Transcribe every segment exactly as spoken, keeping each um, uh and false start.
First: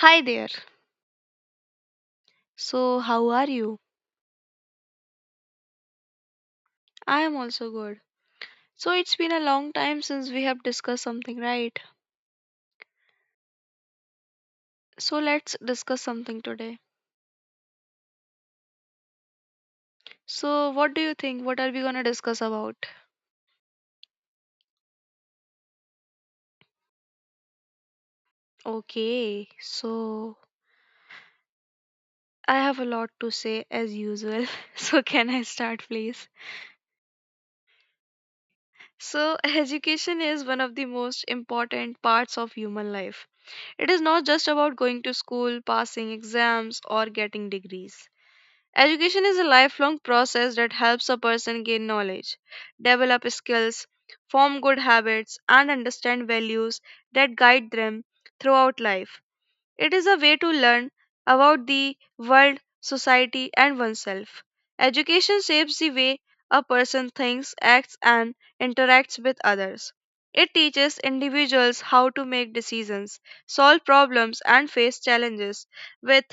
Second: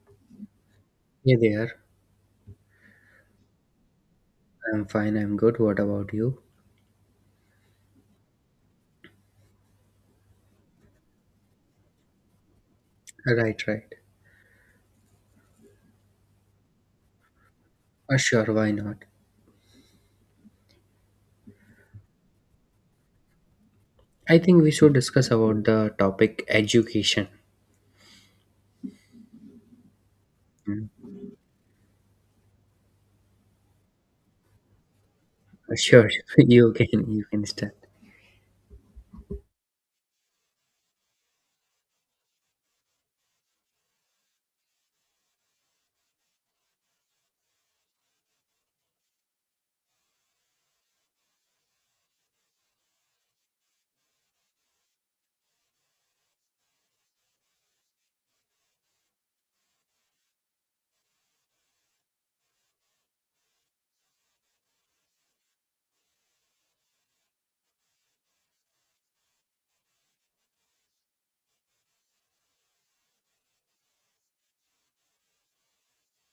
Hi there. Hey there. So, how are you? I'm fine, I'm good. What about you? I am also good. So, it's been a long time since we have discussed something, right? Right, right. So, let's discuss something today. Uh, sure, why not? So, what do you think? What are we gonna discuss about? I think we should discuss about the topic education. Okay, so Mm. I have a lot to say as usual. So, can I Uh, start, Sure, please? you can you can start. So, education is one of the most important parts of human life. It is not just about going to school, passing exams, or getting degrees. Education is a lifelong process that helps a person gain knowledge, develop skills, form good habits, and understand values that guide them throughout life. It is a way to learn about the world, society, and oneself. Education shapes the way a person thinks, acts, and interacts with others. It teaches individuals how to make decisions, solve problems, and face challenges with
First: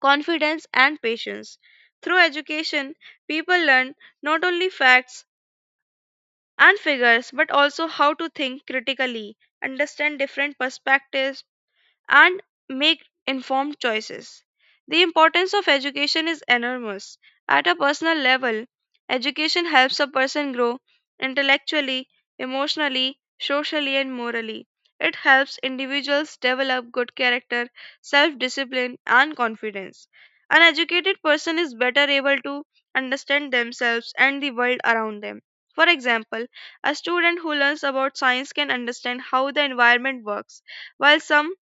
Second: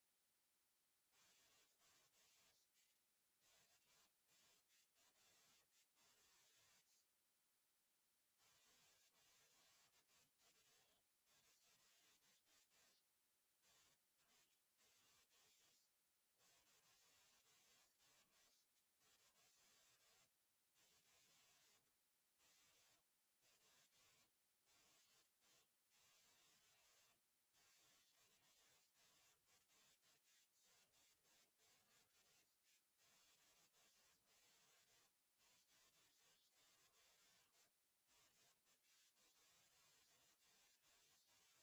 confidence, and patience. Through education, people learn not only facts and figures but also how to think critically, understand different perspectives, and make informed choices. The importance of education is enormous. At a personal level, education helps a person grow intellectually, emotionally, socially, and morally. It helps individuals develop good character, self discipline, and confidence. An educated person is better able to understand themselves and the world around them. For example, a student who learns about science can understand how the environment works, while some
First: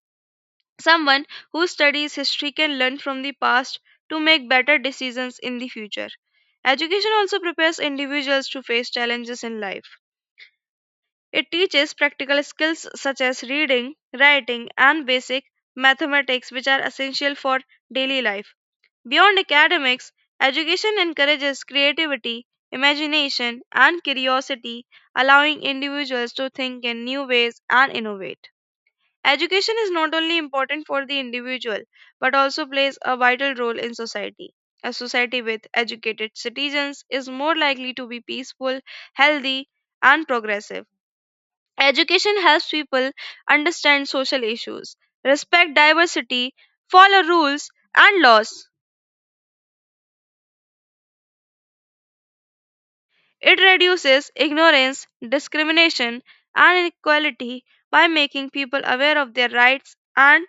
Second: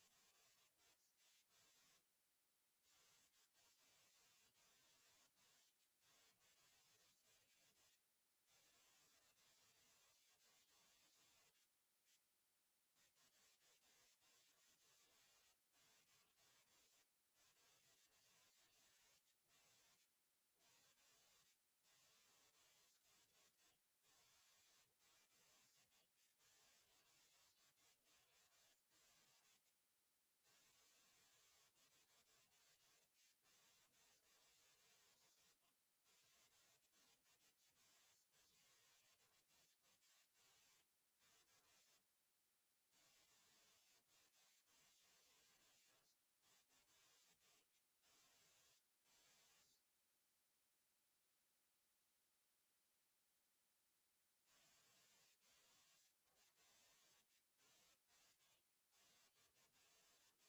Someone who studies history can learn from the past to make better decisions in the future. Education also prepares individuals to face challenges in life. It teaches practical skills such as reading, writing, and basic mathematics, which are essential for daily life. Beyond academics, education encourages creativity, imagination, and curiosity, allowing individuals to think in new ways and innovate. Education is not only important for the individual but also plays a vital role in society. A society with educated citizens is more likely to be peaceful, healthy, and progressive. Education helps people understand social issues, respect diversity, follow rules and laws. It reduces ignorance, discrimination, and inequality by making people aware of their rights and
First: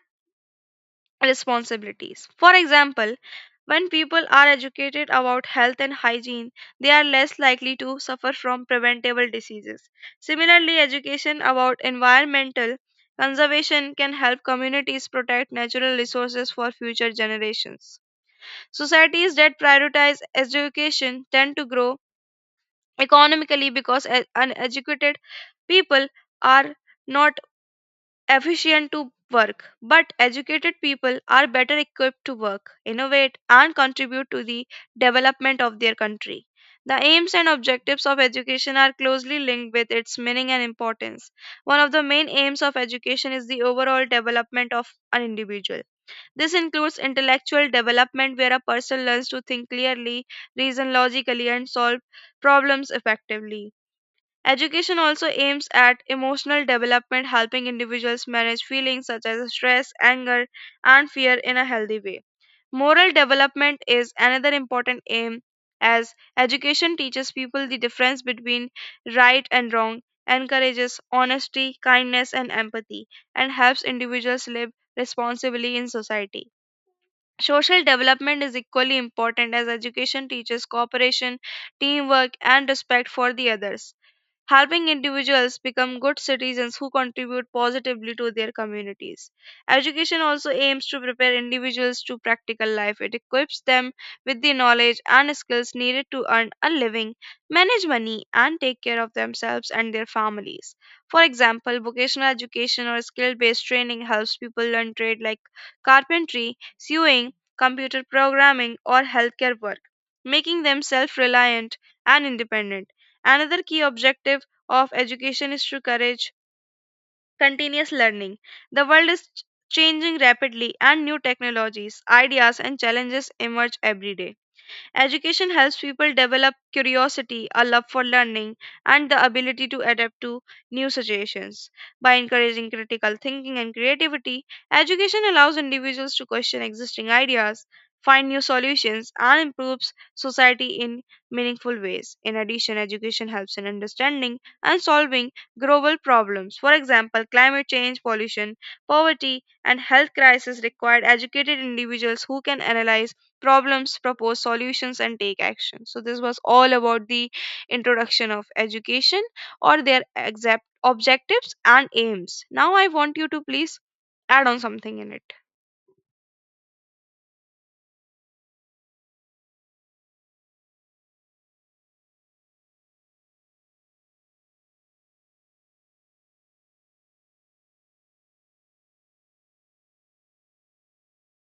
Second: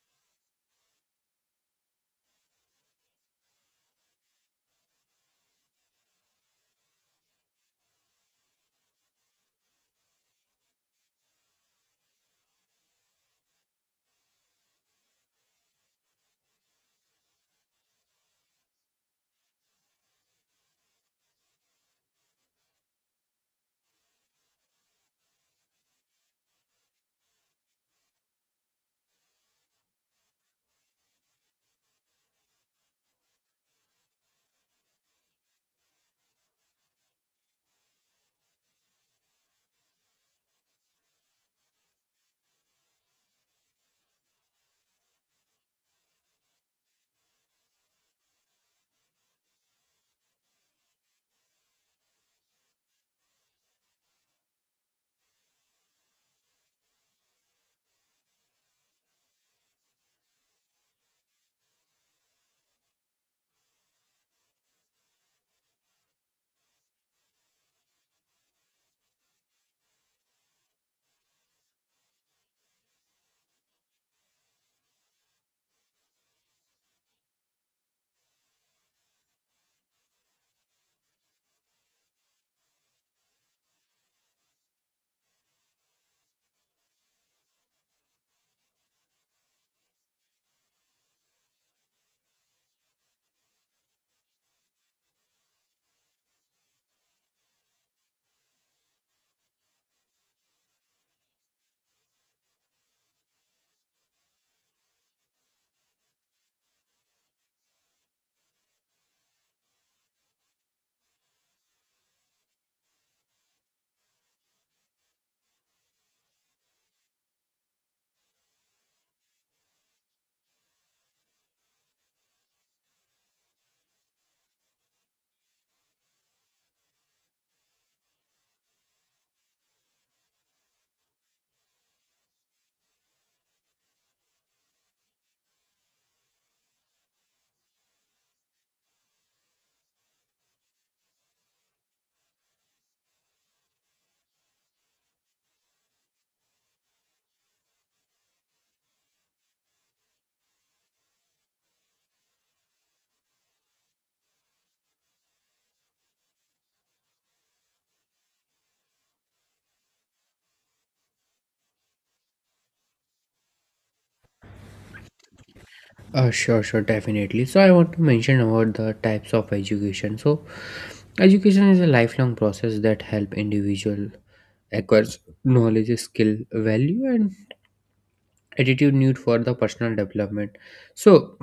responsibilities. For example, when people are educated about health and hygiene, they are less likely to suffer from preventable diseases. Similarly, education about environmental conservation can help communities protect natural resources for future generations. Societies that prioritize education tend to grow economically because e- uneducated people are not efficient to work, but educated people are better equipped to work, innovate, and contribute to the development of their country. The aims and objectives of education are closely linked with its meaning and importance. One of the main aims of education is the overall development of an individual. This includes intellectual development, where a person learns to think clearly, reason logically, and solve problems effectively. Education also aims at emotional development, helping individuals manage feelings such as stress, anger, and fear in a healthy way. Moral development is another important aim, as education teaches people the difference between right and wrong, encourages honesty, kindness, and empathy, and helps individuals live responsibly in society. Social development is equally important as education teaches cooperation, teamwork, and respect for the others, helping individuals become good citizens who contribute positively to their communities. Education also aims to prepare individuals to practical life. It equips them with the knowledge and skills needed to earn a living, manage money, and take care of themselves and their families. For example, vocational education or skill based training helps people learn trades like carpentry, sewing, computer programming, or healthcare work, making them self reliant and independent. Another key objective of education is to encourage continuous learning. The world is ch- changing rapidly, and new technologies, ideas, and challenges emerge every day. Education helps people develop curiosity, a love for learning, and the ability to adapt to new situations. By encouraging critical thinking and creativity, education allows individuals to question existing ideas, find new solutions, and improves society in meaningful ways. In addition, education helps in understanding and solving global problems. For example, climate change, pollution, poverty, and health crisis required educated individuals who can analyze problems, propose solutions, and take action. So, this was all about the introduction of education or their exact objectives and aims. Now, I want you to please add on something in it. Uh, sure, sure, definitely. So I want to mention about the types of education. So education is a lifelong process that help individual acquires knowledge, skill, value, and attitude need for the personal development. So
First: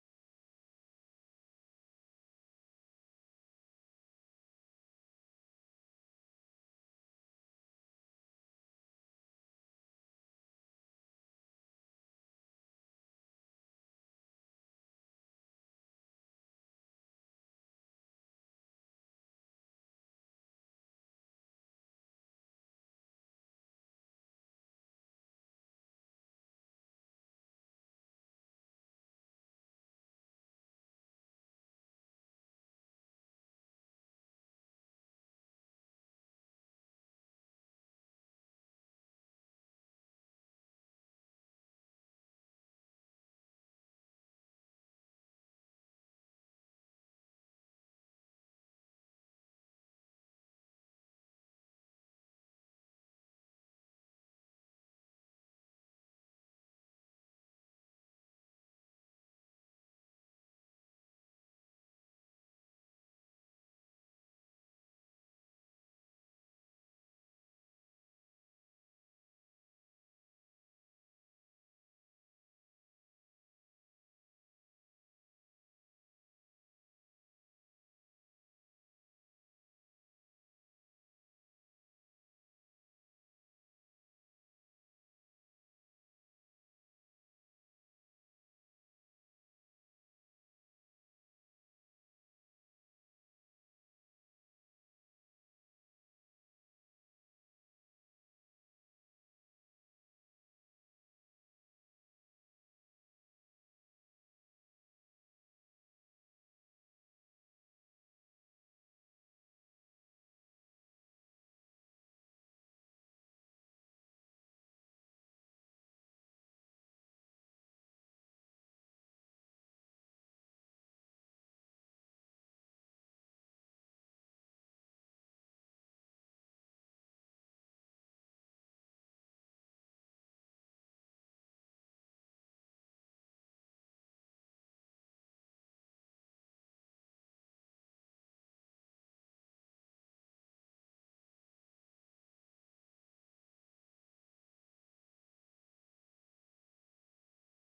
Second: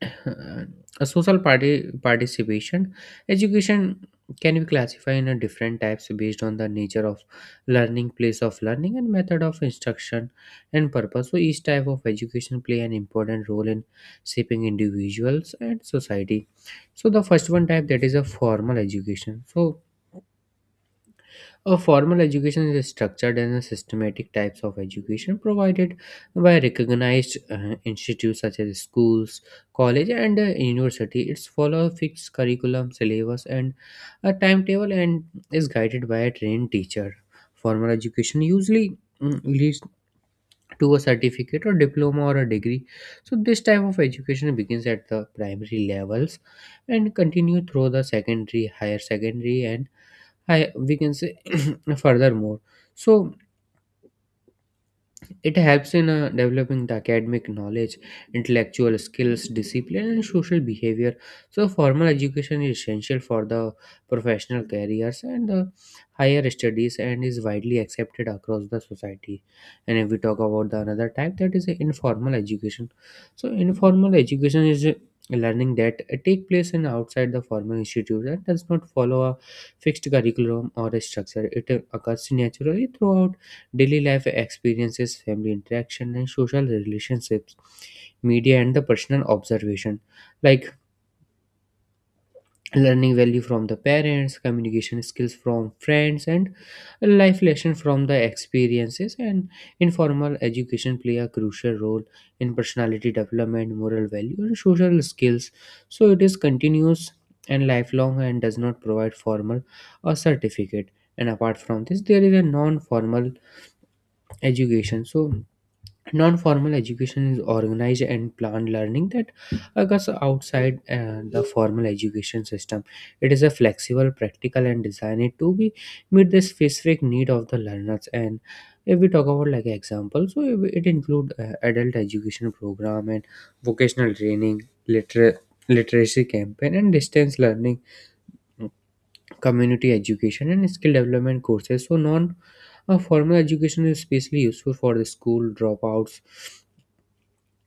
a social party participation education can be classified in a different types based on the nature of learning, place of learning, and method of instruction and purpose. So each type of education play an important role in shaping individuals and society. So the first one type, that is a formal education. So a formal education is structured in systematic types of education provided by recognized uh, institutes such as schools, college, and uh, university. It's follow a fixed curriculum, syllabus, and a timetable, and is guided by a trained teacher. Formal education usually mm, leads to a certificate or diploma or a degree. So this type of education begins at the primary levels and continue through the secondary, higher secondary, and I we can say furthermore. So it helps in uh, developing the academic knowledge, intellectual skills, discipline, and social behavior. So, formal education is essential for the professional careers and the higher studies and is widely accepted across the society. And if we talk about the another type, that is informal education. So, informal education is uh, learning that take place in outside the formal institute and does not follow a fixed curriculum or a structure. It uh, occurs naturally throughout daily life experiences, family interaction, and social relationships, media, and the personal observation, like learning value from the parents, communication skills from friends, and life lesson from the experiences. And informal education play a crucial role in personality development, moral value, and social skills. So it is continuous and lifelong, and does not provide formal or certificate. And apart from this, there is a non-formal education. So non-formal education is organized and planned learning that occurs outside uh, the formal education system. It is a flexible, practical, and designed to be meet the specific need of the learners. And if we talk about like example, so it it include uh, adult education program and vocational training, liter- literacy campaign and distance learning, community education and skill development courses. So non uh, formal education is especially useful for the school dropouts,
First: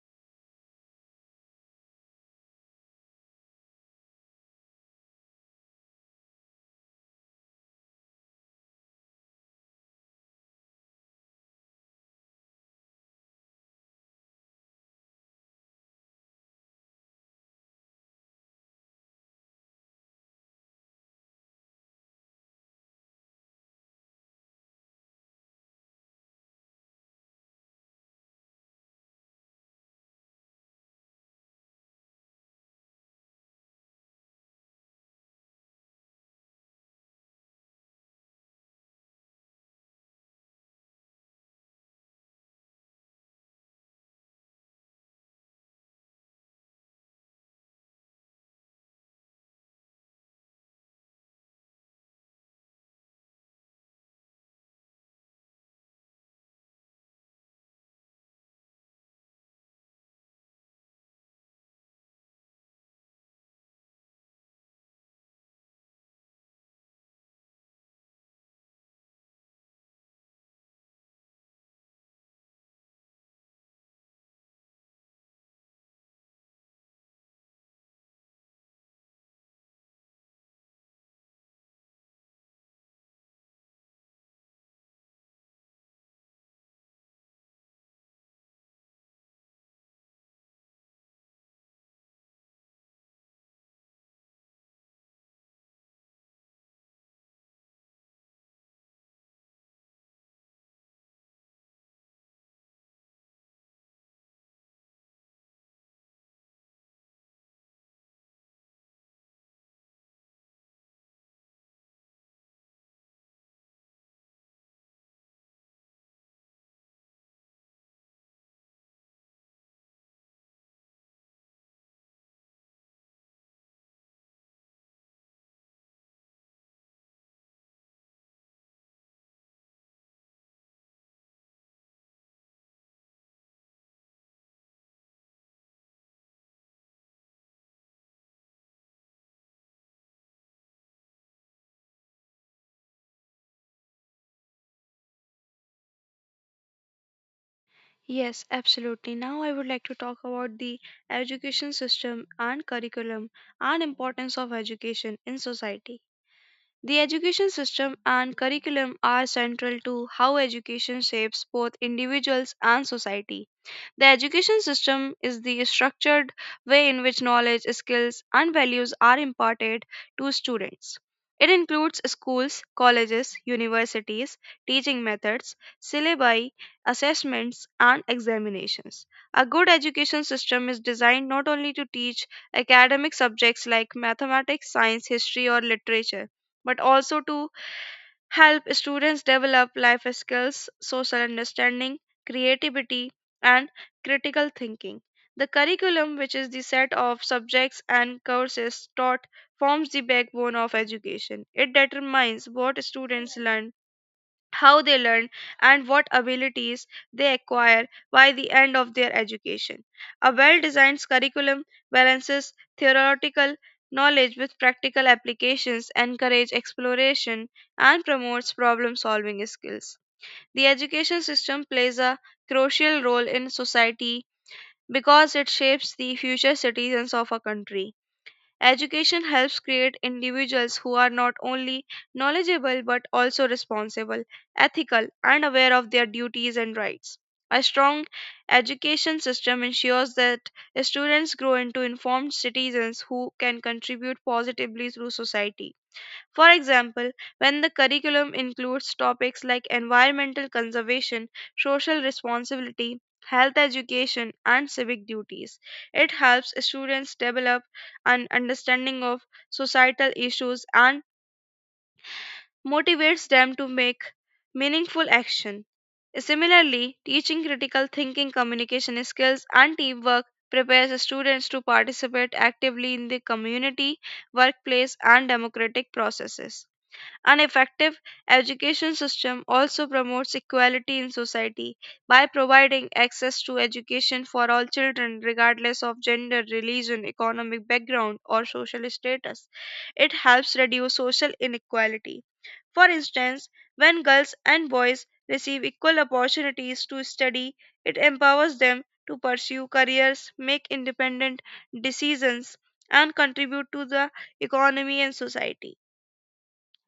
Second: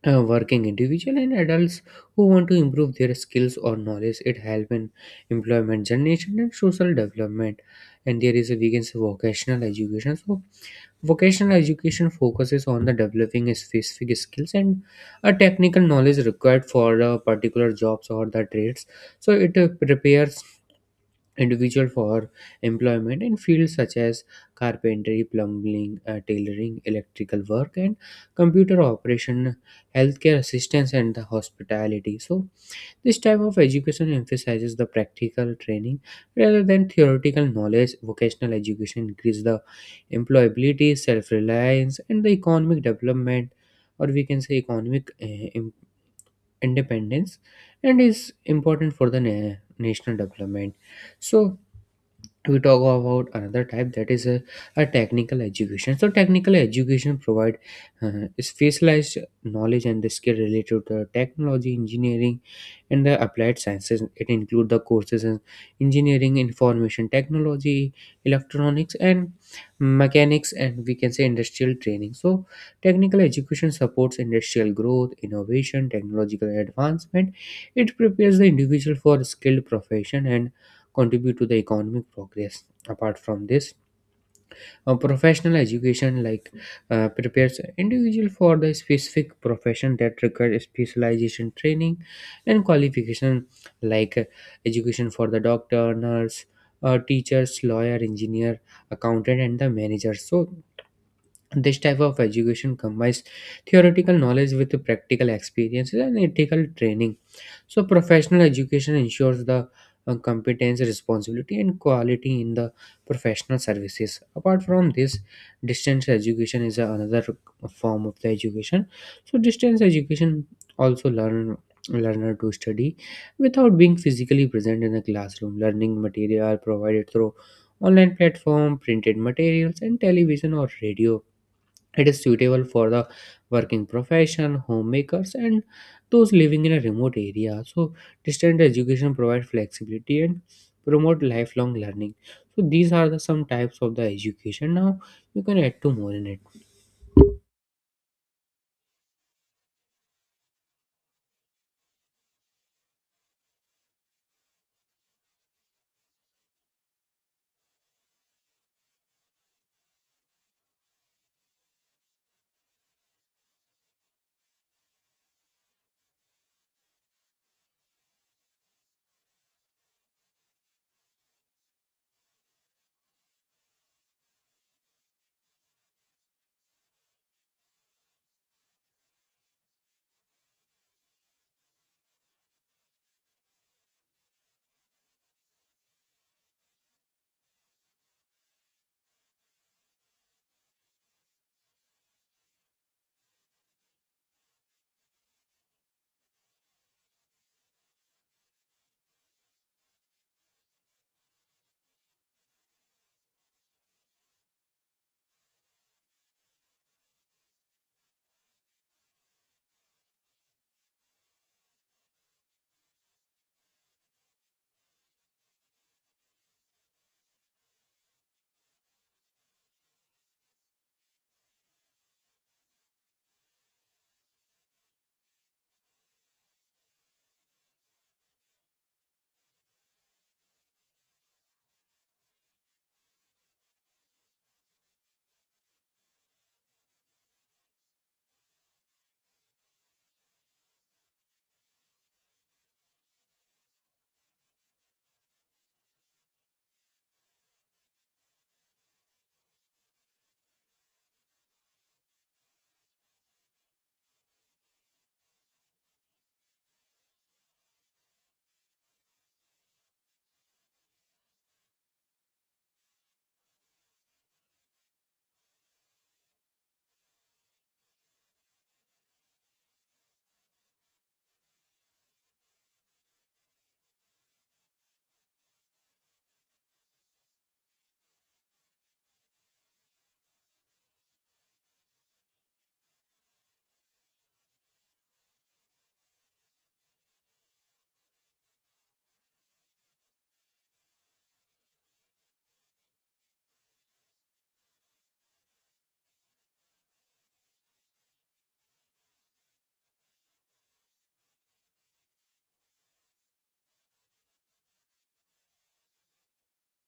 uh, working individual and adults who want to improve their skills or knowledge. It helps in employment generation and social development. And there is a, we can say, vocational education. So vocational education focuses on the developing specific skills and a technical knowledge required for uh, particular jobs or the trades. So it uh, prepares individual for employment in fields such as carpentry, plumbing, uh, tailoring, electrical work, and computer operation, healthcare assistance, and the hospitality. So, this type of education emphasizes the practical training rather than theoretical knowledge. Vocational education increases the employability, self-reliance, and the economic development, or we can say economic uh, im- independence, and is important for the na- national development. So we talk about another type, that is a, a technical education. So technical education provide uh, specialized knowledge and the skill related to technology, engineering, and the applied sciences. It include the courses in engineering, information technology, electronics, and mechanics, and we can say industrial training. So technical education supports industrial growth, innovation, technological advancement. It prepares the individual for skilled profession and contribute to the economic progress. Apart from this, a professional education, like uh, prepares individual for the specific profession that requires specialization training and qualification, like uh, education for the doctor, nurse, uh, teachers, lawyer, engineer, accountant, and the manager. So this type of education combines theoretical knowledge with the practical experiences and ethical training. So, professional education ensures the uh, competence, responsibility, and quality in the professional services. Apart from this, distance education is another form of the education. So, distance education also learn learner to study without being physically present in the classroom. Learning material are provided through online platform, printed materials, and television or radio. It is suitable for the working profession, homemakers, and those living in a remote area. So, distant education provides flexibility and promote lifelong learning. So, these are the some types of the education. Now, you can add two more in it. Yes, absolutely. Now I would like to talk about the education system and curriculum and importance of education in society. The education system and curriculum are central to how education shapes both individuals and society. The education system is the structured way in which knowledge, skills, and values are imparted to students. It includes schools, colleges, universities, teaching methods, syllabi, assessments, and examinations. A good education system is designed not only to teach academic subjects like mathematics, science, history, or literature, but also to help students develop life skills, social understanding, creativity, and critical thinking. The curriculum, which is the set of subjects and courses taught, forms the backbone of education. It determines what students learn, how they learn, and what abilities they acquire by the end of their education. A well designed curriculum balances theoretical knowledge with practical applications, encourages exploration, and promotes problem solving skills. The education system plays a crucial role in society because it shapes the future citizens of a country. Education helps create individuals who are not only knowledgeable but also responsible, ethical, and aware of their duties and rights. A strong education system ensures that students grow into informed citizens who can contribute positively through society. For example, when the curriculum includes topics like environmental conservation, social responsibility, health education, and civic duties, it helps students develop an understanding of societal issues and motivates them to make meaningful action. Similarly, teaching critical thinking, communication skills, and teamwork prepares students to participate actively in the community, workplace, and democratic processes. An effective education system also promotes equality in society by providing access to education for all children, regardless of gender, religion, economic background, or social status. It helps reduce social inequality. For instance, when girls and boys receive equal opportunities to study, it empowers them to pursue careers, make independent decisions, and contribute to the economy and society.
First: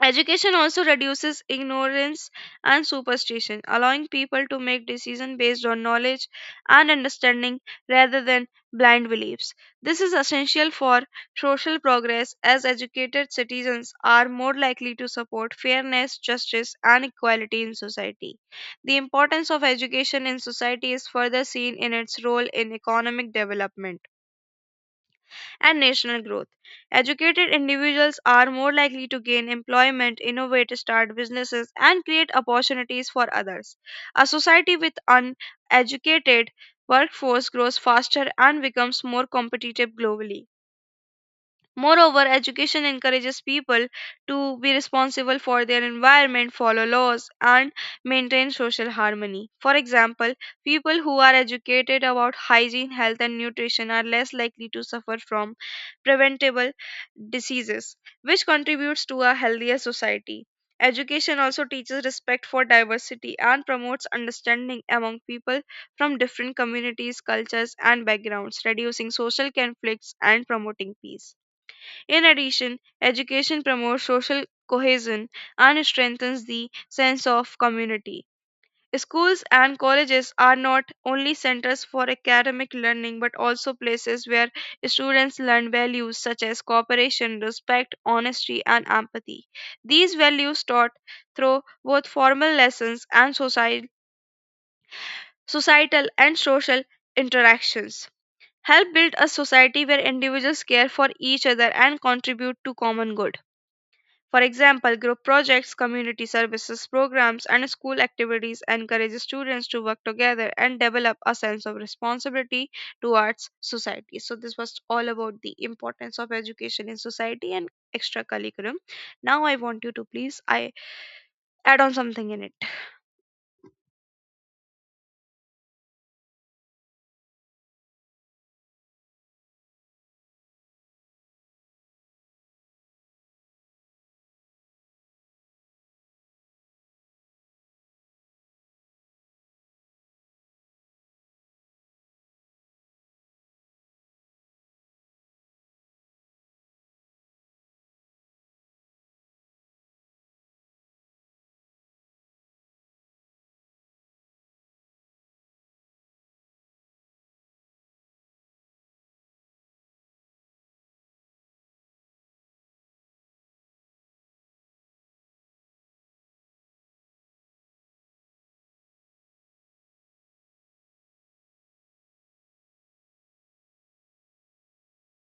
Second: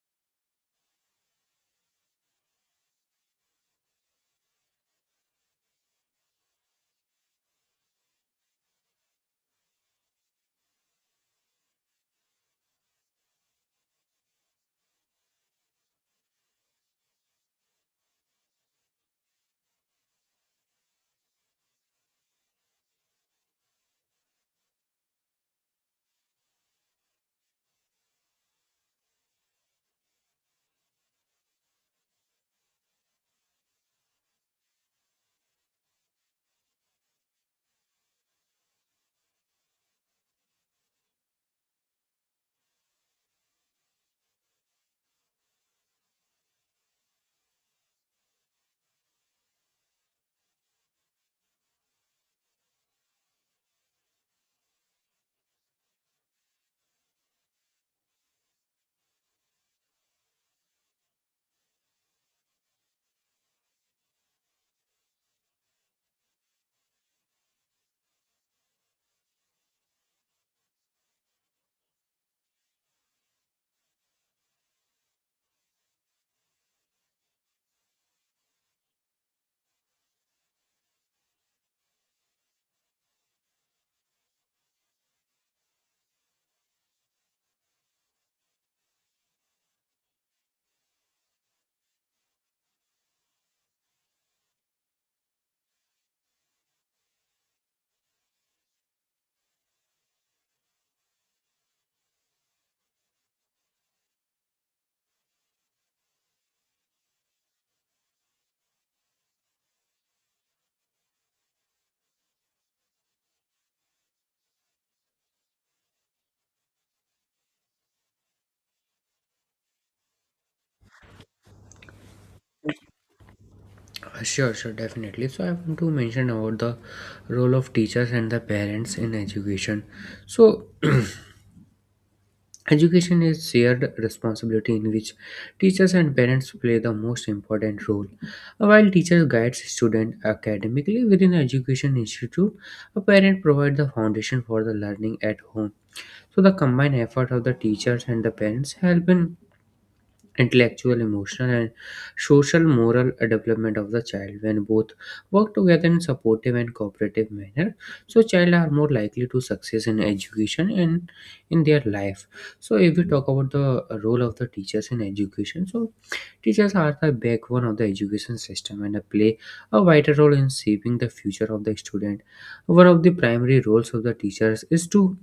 Education also reduces ignorance and superstition, allowing people to make decisions based on knowledge and understanding rather than blind beliefs. This is essential for social progress, as educated citizens are more likely to support fairness, justice, and equality in society. The importance of education in society is further seen in its role in economic development and national growth. Educated individuals are more likely to gain employment, innovate, start businesses, and create opportunities for others. A society with uneducated workforce grows faster and becomes more competitive globally. Moreover, education encourages people to be responsible for their environment, follow laws, and maintain social harmony. For example, people who are educated about hygiene, health, and nutrition are less likely to suffer from preventable diseases, which contributes to a healthier society. Education also teaches respect for diversity and promotes understanding among people from different communities, cultures, and backgrounds, reducing social conflicts and promoting peace. In addition, education promotes social cohesion and strengthens the sense of community. Schools and colleges are not only centers for academic learning but also places where students learn values such as cooperation, respect, honesty, and empathy. These values taught through both formal lessons and society, societal and social interactions help build a society where individuals care for each other and contribute to common good. For example, group projects, community services programs, and school activities encourage students to work together and develop a sense of responsibility towards society. So, this was all about the importance of education in society and extracurriculum. Now, I want you to please I add on something in it. Sure, sure, definitely. So, I want to mention about the role of teachers and the parents in education. So, education is shared responsibility in which teachers and parents play the most important role. While teachers guide students academically within an education institute, a parent provides the foundation for the learning at home. So the combined effort of the teachers and the parents help in intellectual, emotional, and social moral development of the child. When both work together in supportive and cooperative manner, so child are more likely to success in education and in their life. So if we talk about the role of the teachers in education, so teachers are the backbone of the education system and they play a vital role in shaping the future of the student. One of the primary roles of the teachers is to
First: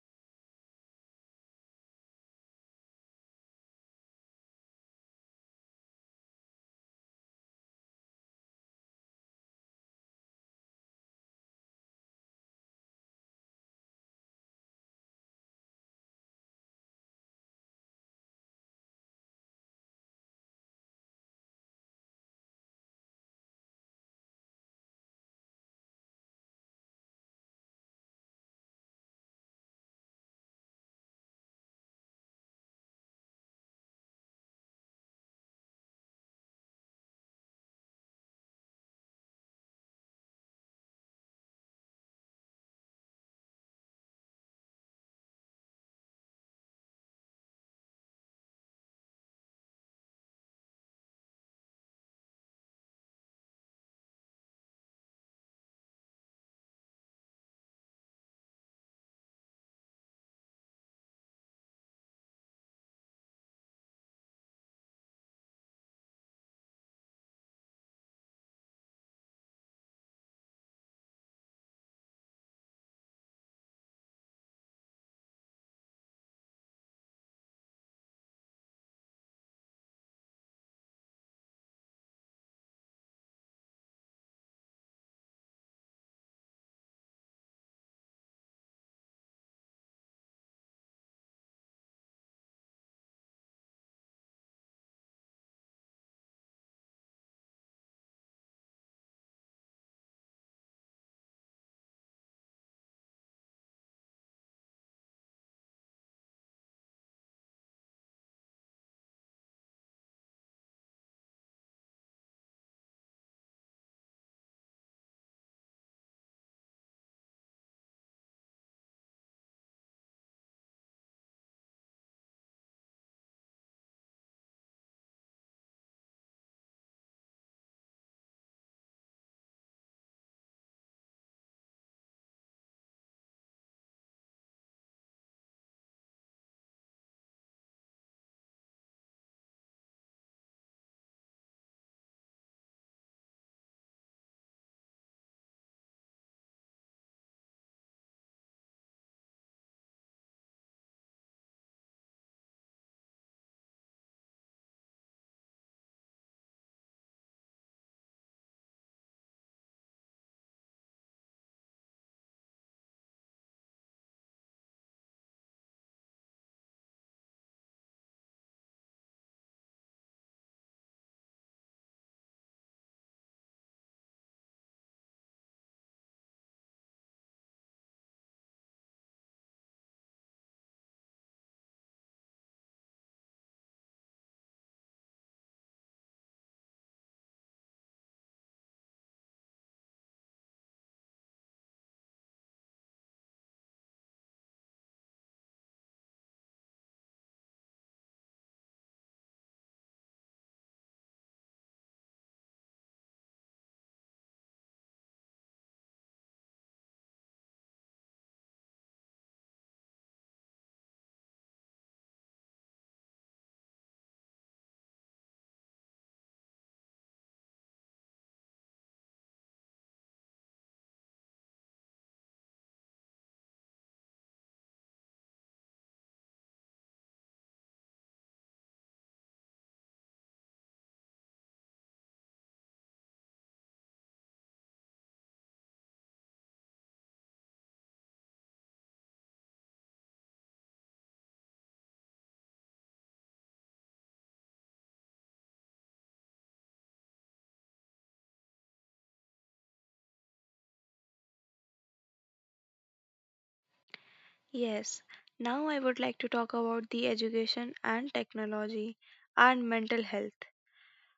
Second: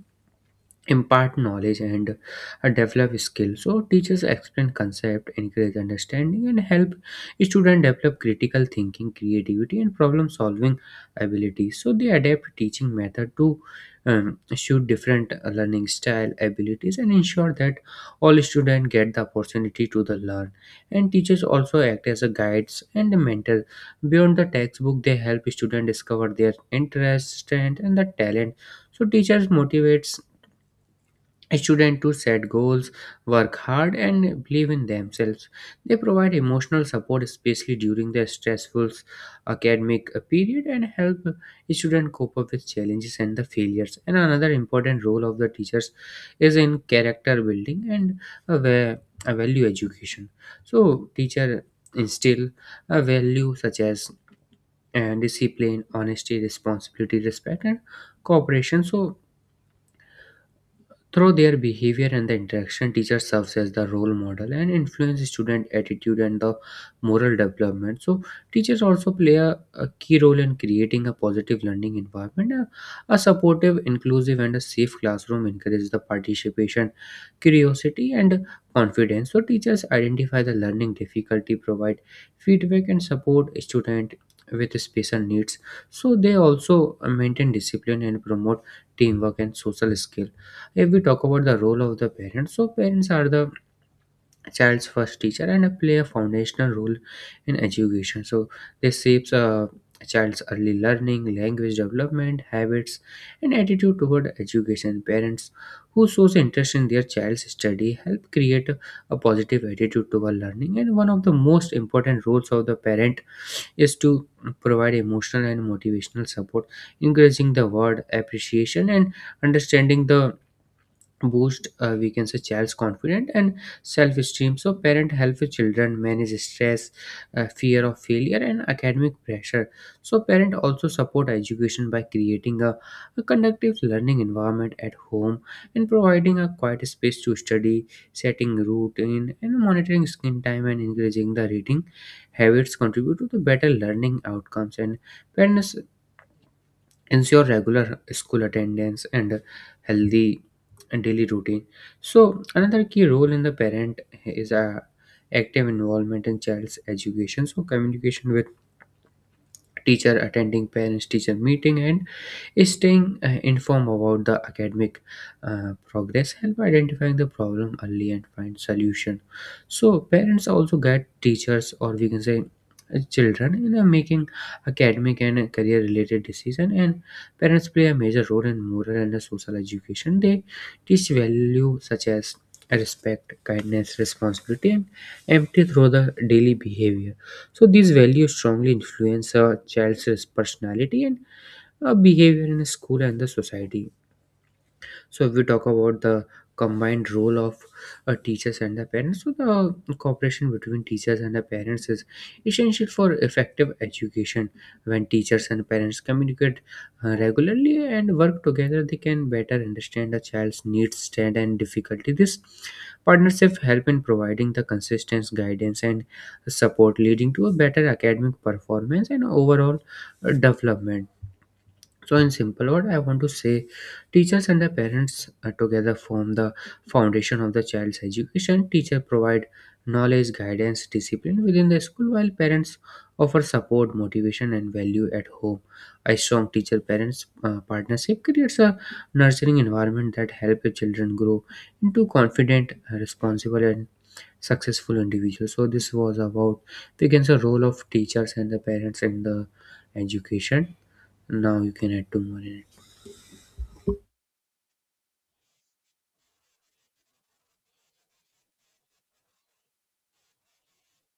impart knowledge and uh, develop skills. So teachers explain concept, encourage understanding, and help students develop critical thinking, creativity, and problem solving abilities. So they adapt teaching method to um, suit different uh, learning style abilities and ensure that all students get the opportunity to the learn. And teachers also act as a guides and a mentor beyond the textbook. They help students discover their interests, strength, and the talent. So teachers motivates students to set goals, work hard, and believe in themselves. They provide emotional support, especially during the stressful academic uh, period, and help students cope up with challenges and the failures. And another important role of the teachers is in character building and a va- a value education. So, teacher instill a value such as uh, discipline, honesty, responsibility, respect, and cooperation. So through their behavior and the interaction, teacher serves as the role model and influence student attitude and the moral development. So, teachers also play a, a key role in creating a positive learning environment. A, a supportive, inclusive, and a safe classroom encourages the participation, curiosity, and confidence. So, teachers identify the learning difficulty, provide feedback, and support student with special needs. So, they also maintain discipline and promote teamwork and social skill. If we talk about the role of the parents, so parents are the child's first teacher and play a foundational role in education. So they shapes a child's early learning, language development, habits, and attitude toward education. Parents who shows interest in their child's study help create a positive attitude toward learning. And one of the most important roles of the parent is to provide emotional and motivational support. Encouraging the word appreciation and understanding the boost, uh, we can say, child's confidence and self-esteem. So parent help the children manage stress, uh, fear of failure, and academic pressure. So parent also support education by creating a, a conductive learning environment at home, and providing a quiet space to study, setting routine and monitoring screen time, and encouraging the reading habits contribute to the better learning outcomes. And parents ensure regular school attendance and healthy daily routine. So another key role in the parent is a active involvement in child's education. So communication with teacher, attending parents teacher meeting, and staying uh, informed about the academic uh, progress help identifying the problem early and find solution. So parents also guide teachers, or we can say uh, children, in uh, making academic and career related decision. And parents play a major role in moral and uh, social education. They teach value such as respect, kindness, responsibility, and empathy through the daily behavior. So these values strongly influence a child's personality and uh, behavior in school and the society. So if we talk about the combined role of uh, teachers and the parents, so the cooperation between teachers and the parents is essential for effective education. When teachers and parents communicate uh, regularly and work together, they can better understand a child's needs, strength, and difficulty. This partnership help in providing the consistent guidance and support, leading to a better academic performance and overall uh, development. So, in simple word, I want to say teachers and the parents uh, together form the foundation of the child's education. Teacher provide knowledge, guidance, discipline within the school, while parents offer support, motivation, and value at home. A strong teacher parents uh, partnership creates a nurturing environment that helps children grow into confident, uh, responsible, and successful individuals. So, this was about, we can say, role of teachers and the parents in the education. Now you can add two more in it. Yes, now I would like to talk about the education and technology and mental health.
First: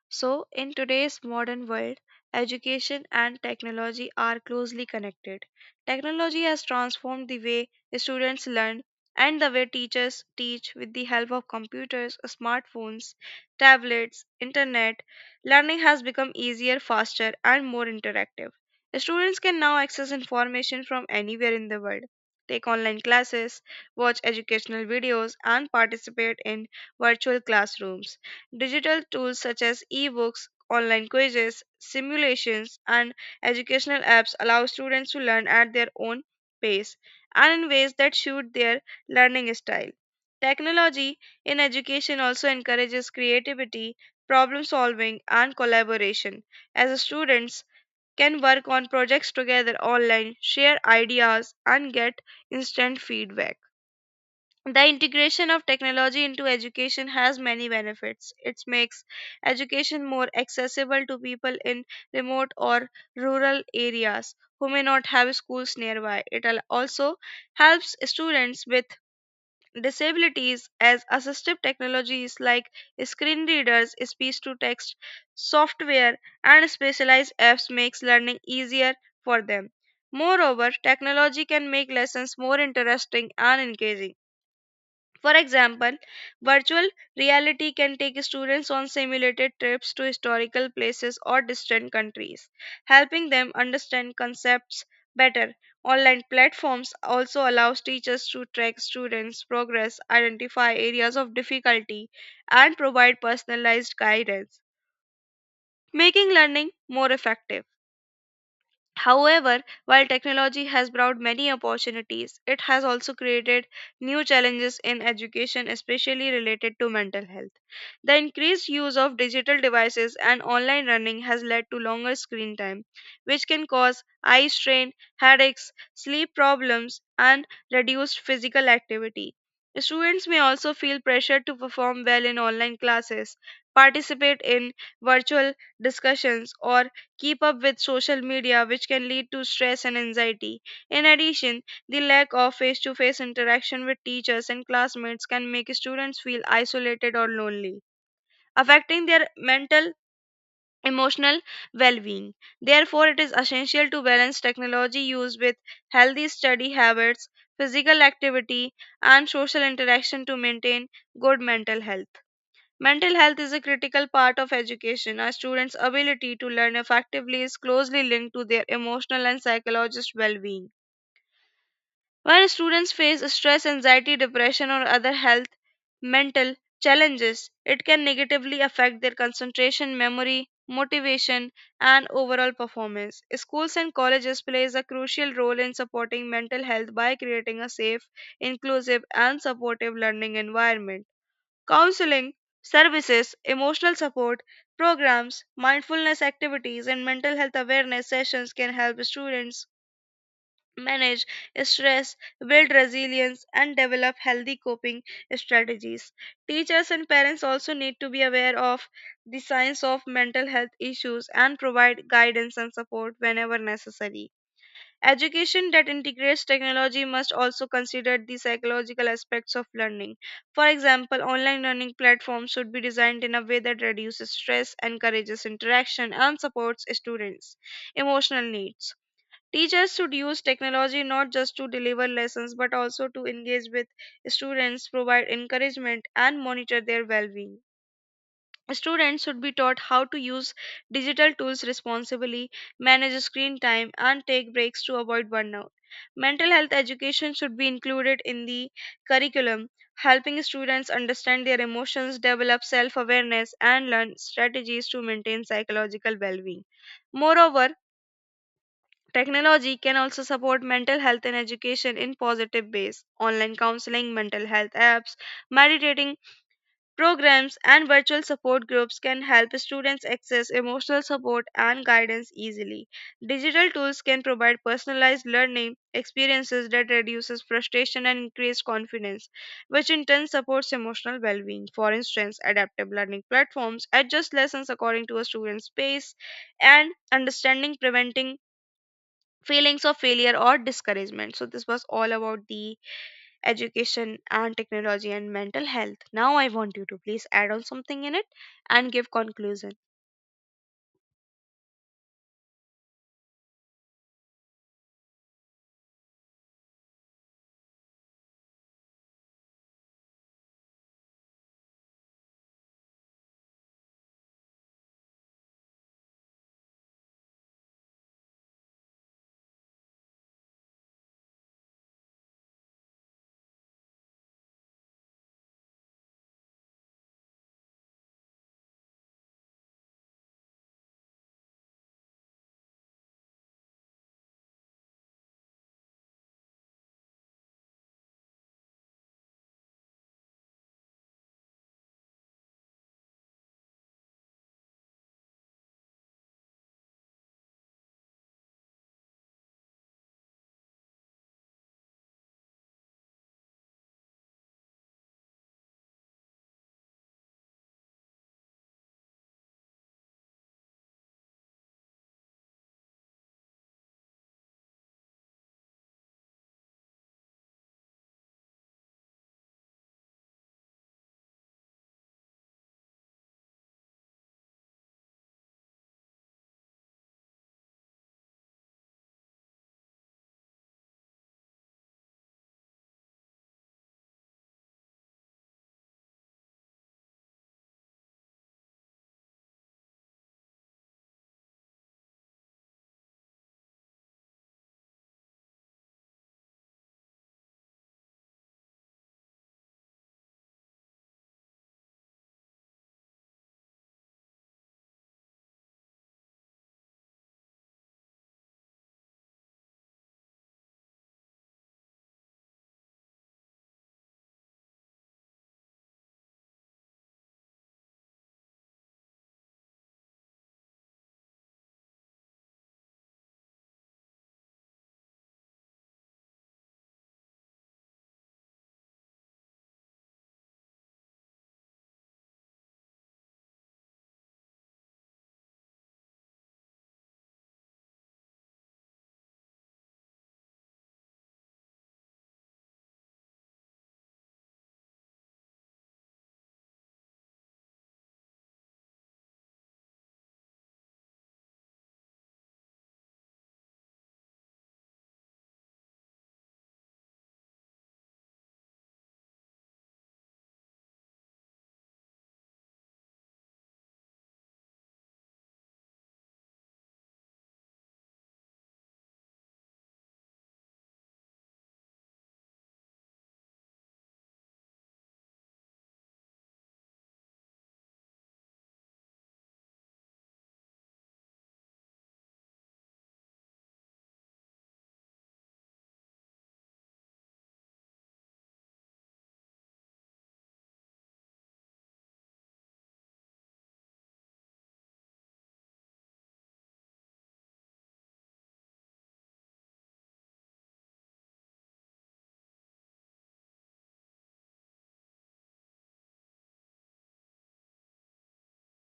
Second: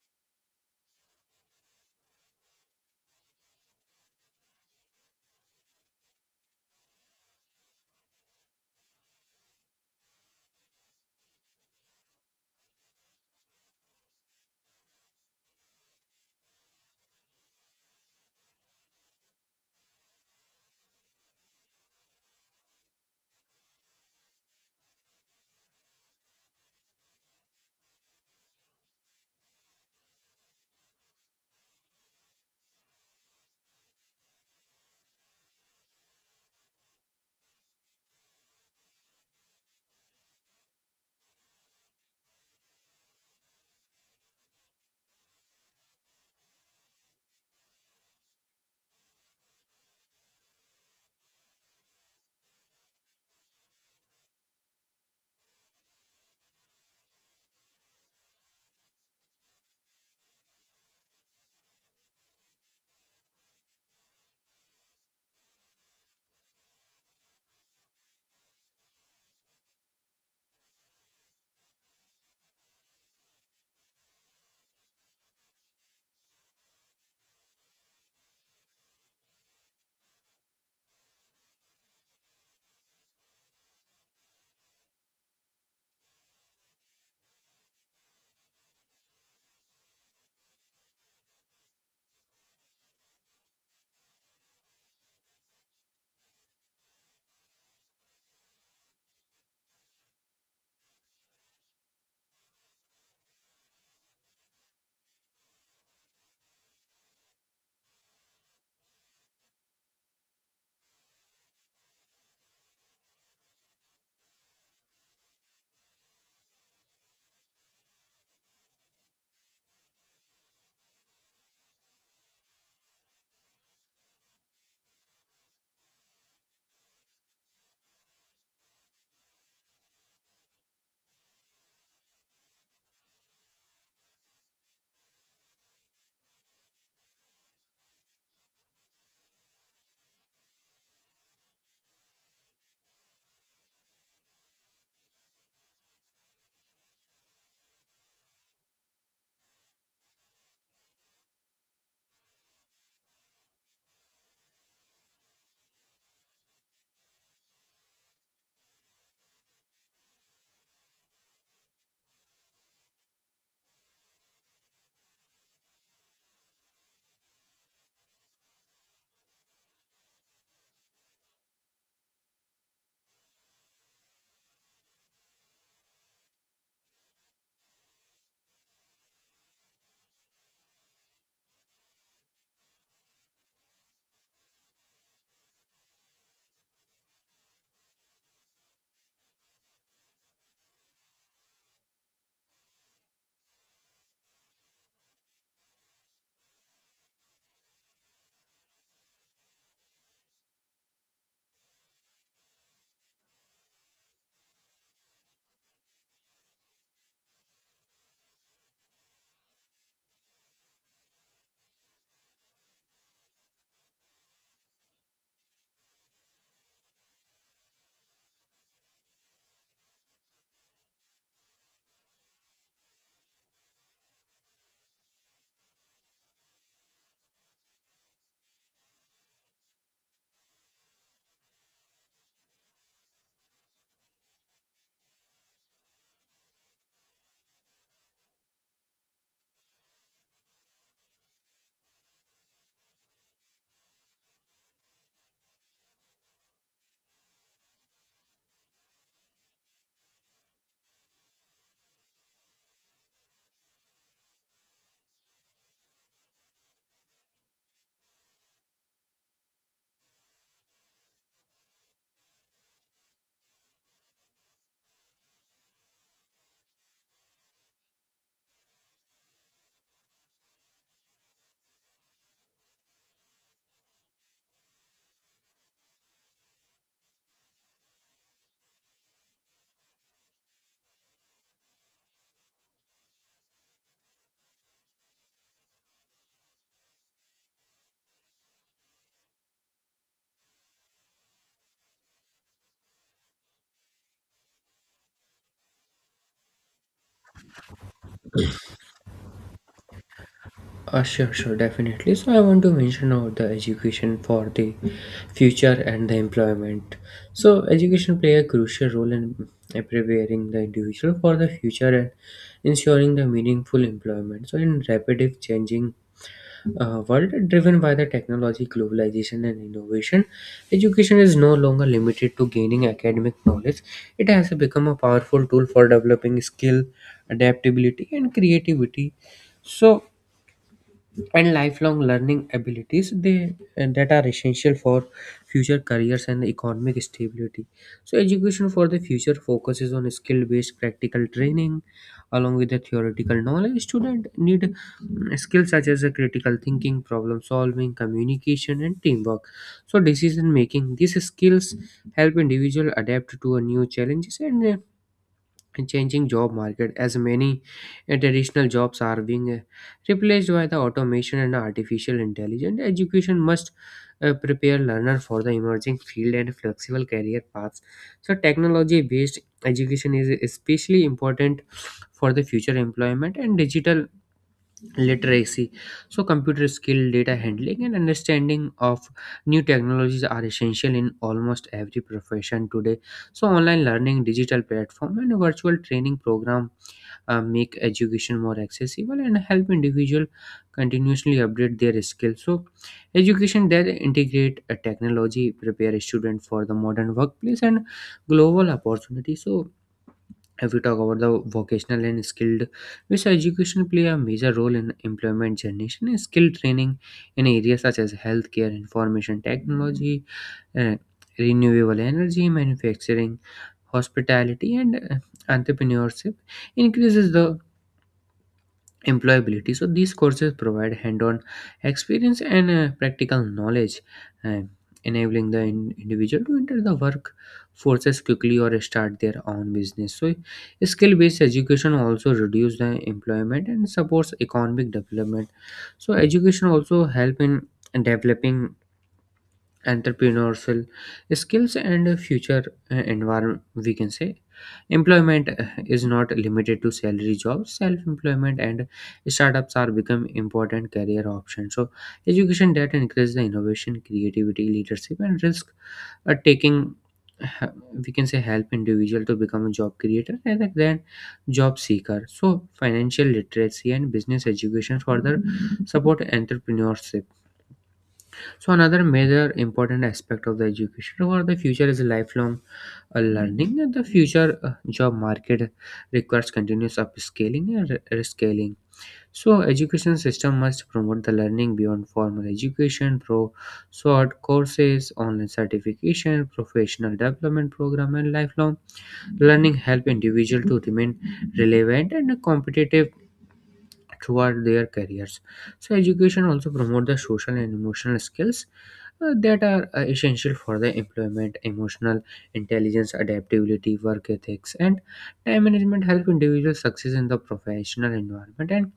So, in today's modern world, education and technology are closely connected. Technology has transformed the way students learn and the way teachers teach, with the help of computers, smartphones, tablets, internet. Learning has become easier, faster, and more interactive. Students can now access information from anywhere in the world, take online classes, watch educational videos, and participate in virtual classrooms. Digital tools such as ebooks, online quizzes, simulations, and educational apps allow students to learn at their own pace and in ways that suit their learning style. Technology in education also encourages creativity, problem solving, and collaboration, as students can work on projects together online, share ideas, and get instant feedback. The integration of technology into education has many benefits. It makes education more accessible to people in remote or rural areas who may not have schools nearby. It al- also helps students with disabilities, as assistive technologies like screen readers, speech to text software, and specialized apps makes learning easier for them. Moreover, technology can make lessons more interesting and engaging. For example, virtual reality can take students on simulated trips to historical places or distant countries, helping them understand concepts better. Online platforms also allows teachers to track students' progress, identify areas of difficulty, and provide personalized guidance, making learning more effective. However, while technology has brought many opportunities, it has also created new challenges in education, especially related to mental health. The increased use of digital devices and online learning has led to longer screen time, which can cause eye strain, headaches, sleep problems, and reduced physical activity. Students may also feel pressure to perform well in online classes, participate in virtual discussions, or keep up with social media, which can lead to stress and anxiety. In addition, the lack of face to face interaction with teachers and classmates can make students feel isolated or lonely, affecting their mental emotional well-being. Therefore, it is essential to balance technology use with healthy study habits, physical activity, and social interaction to maintain good mental health. Mental health is a critical part of education. A student's ability to learn effectively is closely linked to their emotional and psychologist well being. When students face stress, anxiety, depression, or other health mental challenges, it can negatively affect their concentration, memory, motivation, and overall performance. Schools and colleges plays a crucial role in supporting mental health by creating a safe, inclusive, and supportive learning environment. Counseling services, emotional support programs, mindfulness activities, and mental health awareness sessions can help students manage stress, build resilience, and develop healthy coping strategies. Teachers and parents also need to be aware of the signs of mental health issues and provide guidance and support whenever necessary. Education that integrates technology must also consider the psychological aspects of learning. For example, online learning platforms should be designed in a way that reduces stress, encourages interaction, and supports students' emotional needs. Teachers should use technology not just to deliver lessons but also to engage with students, provide encouragement, and monitor their well being. Students should be taught how to use digital tools responsibly, manage screen time, and take breaks to avoid burnout. Mental health education should be included in the curriculum, helping students understand their emotions, develop self awareness, and learn strategies to maintain psychological well being. Moreover, technology can also support mental health and education in positive ways. Online counseling, mental health apps, meditating programs, and virtual support groups can help students access emotional support and guidance easily. Digital tools can provide personalized learning experiences that reduces frustration and increase confidence, which in turn supports emotional well-being. For instance, adaptive learning platforms adjust lessons according to a student's pace and understanding, preventing feelings of failure or discouragement. So this was all about the education and technology and mental health. Now I want you to please add on something in it and give conclusion. Uh, sure, sure, definitely. So I want to mention about the education for the future and the employment. So education play a crucial role in preparing the individual for the future and ensuring the meaningful employment. So in rapidly changing A world driven by the technology, globalization, and innovation, education is no longer limited to gaining academic knowledge. It has become a powerful tool for developing skill, adaptability, and creativity. So, and lifelong learning abilities they and that are essential for future careers and economic stability, so education for the future focuses on skill based practical training along with the theoretical knowledge student need mm, skills such as uh, critical thinking, problem solving, communication, and teamwork, so decision making these skills help individual adapt to a new challenges and uh, and changing job market as many uh, traditional jobs are being uh, replaced by the automation and artificial intelligence. Education must uh, prepare learner for the emerging field and flexible career paths, so technology based education is especially important for the future employment and digital literacy. So computer skill, data handling, and understanding of new technologies are essential in almost every profession today. So online learning, digital platform, and virtual training program uh, make education more accessible and help individual continuously update their skills, so education that integrate a technology prepare a student for the modern workplace and global opportunity. So if we talk about the vocational and skilled, which education play a major role in employment generation and skill training in areas such as healthcare, information technology, uh, renewable energy, manufacturing, hospitality, and uh, entrepreneurship, increases the employability. So these courses provide hand-on experience and uh, practical knowledge, uh, enabling the in- individual to enter the workforces quickly or start their own business, so skill-based education also reduces the employment and supports economic development. So education also help in developing entrepreneurial skills and future uh, environment, we can say employment uh, is not limited to salary jobs. Self-employment and startups are become important career options, so education that encourages the innovation, creativity, leadership, and risk uh, taking, uh, we can say, help individual to become a job creator rather than job seeker. So financial literacy and business education further support entrepreneurship. So another major important aspect of the education for the future is lifelong uh, learning. And the future uh, job market requires continuous upscaling and re- rescaling. So education system must promote the learning beyond formal education through short courses, online certification, professional development program, and lifelong learning help individual to remain relevant and competitive toward their careers. So education also promote the social and emotional skills uh, that are uh, essential for the employment, emotional intelligence, adaptability, work ethics, and time management help individuals success in the professional environment. And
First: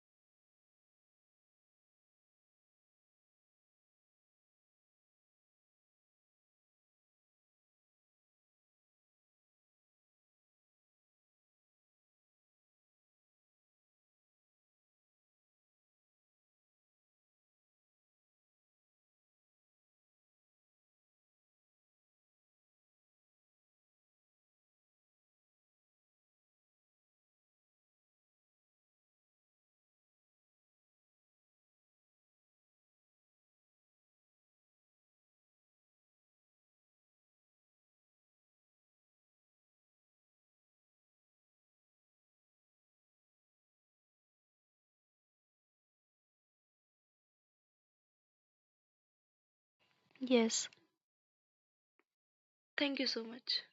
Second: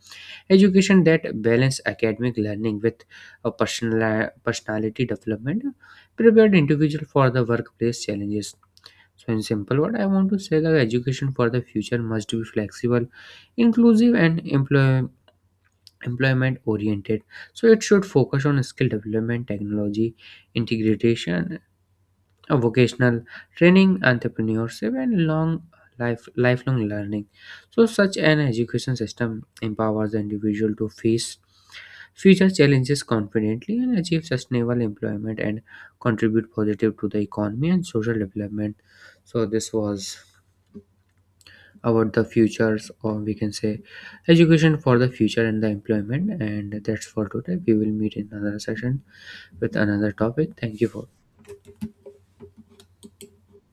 education that balance academic learning with a personal personality development uh, prepared individual for the workplace challenges. So in simple word, I want to say that education for the future must be flexible, inclusive, and employ employment oriented, so it should focus on skill development, technology integration, uh, vocational training, entrepreneurship, and long life lifelong learning. So such an education system empowers the individual to face future challenges confidently and achieve sustainable employment and contribute positive to the economy and social development. So this was about the futures, or we can say education for the future and the employment, and that's for today. We will meet in another session with another topic. Yes. Thank you for Thank you so much.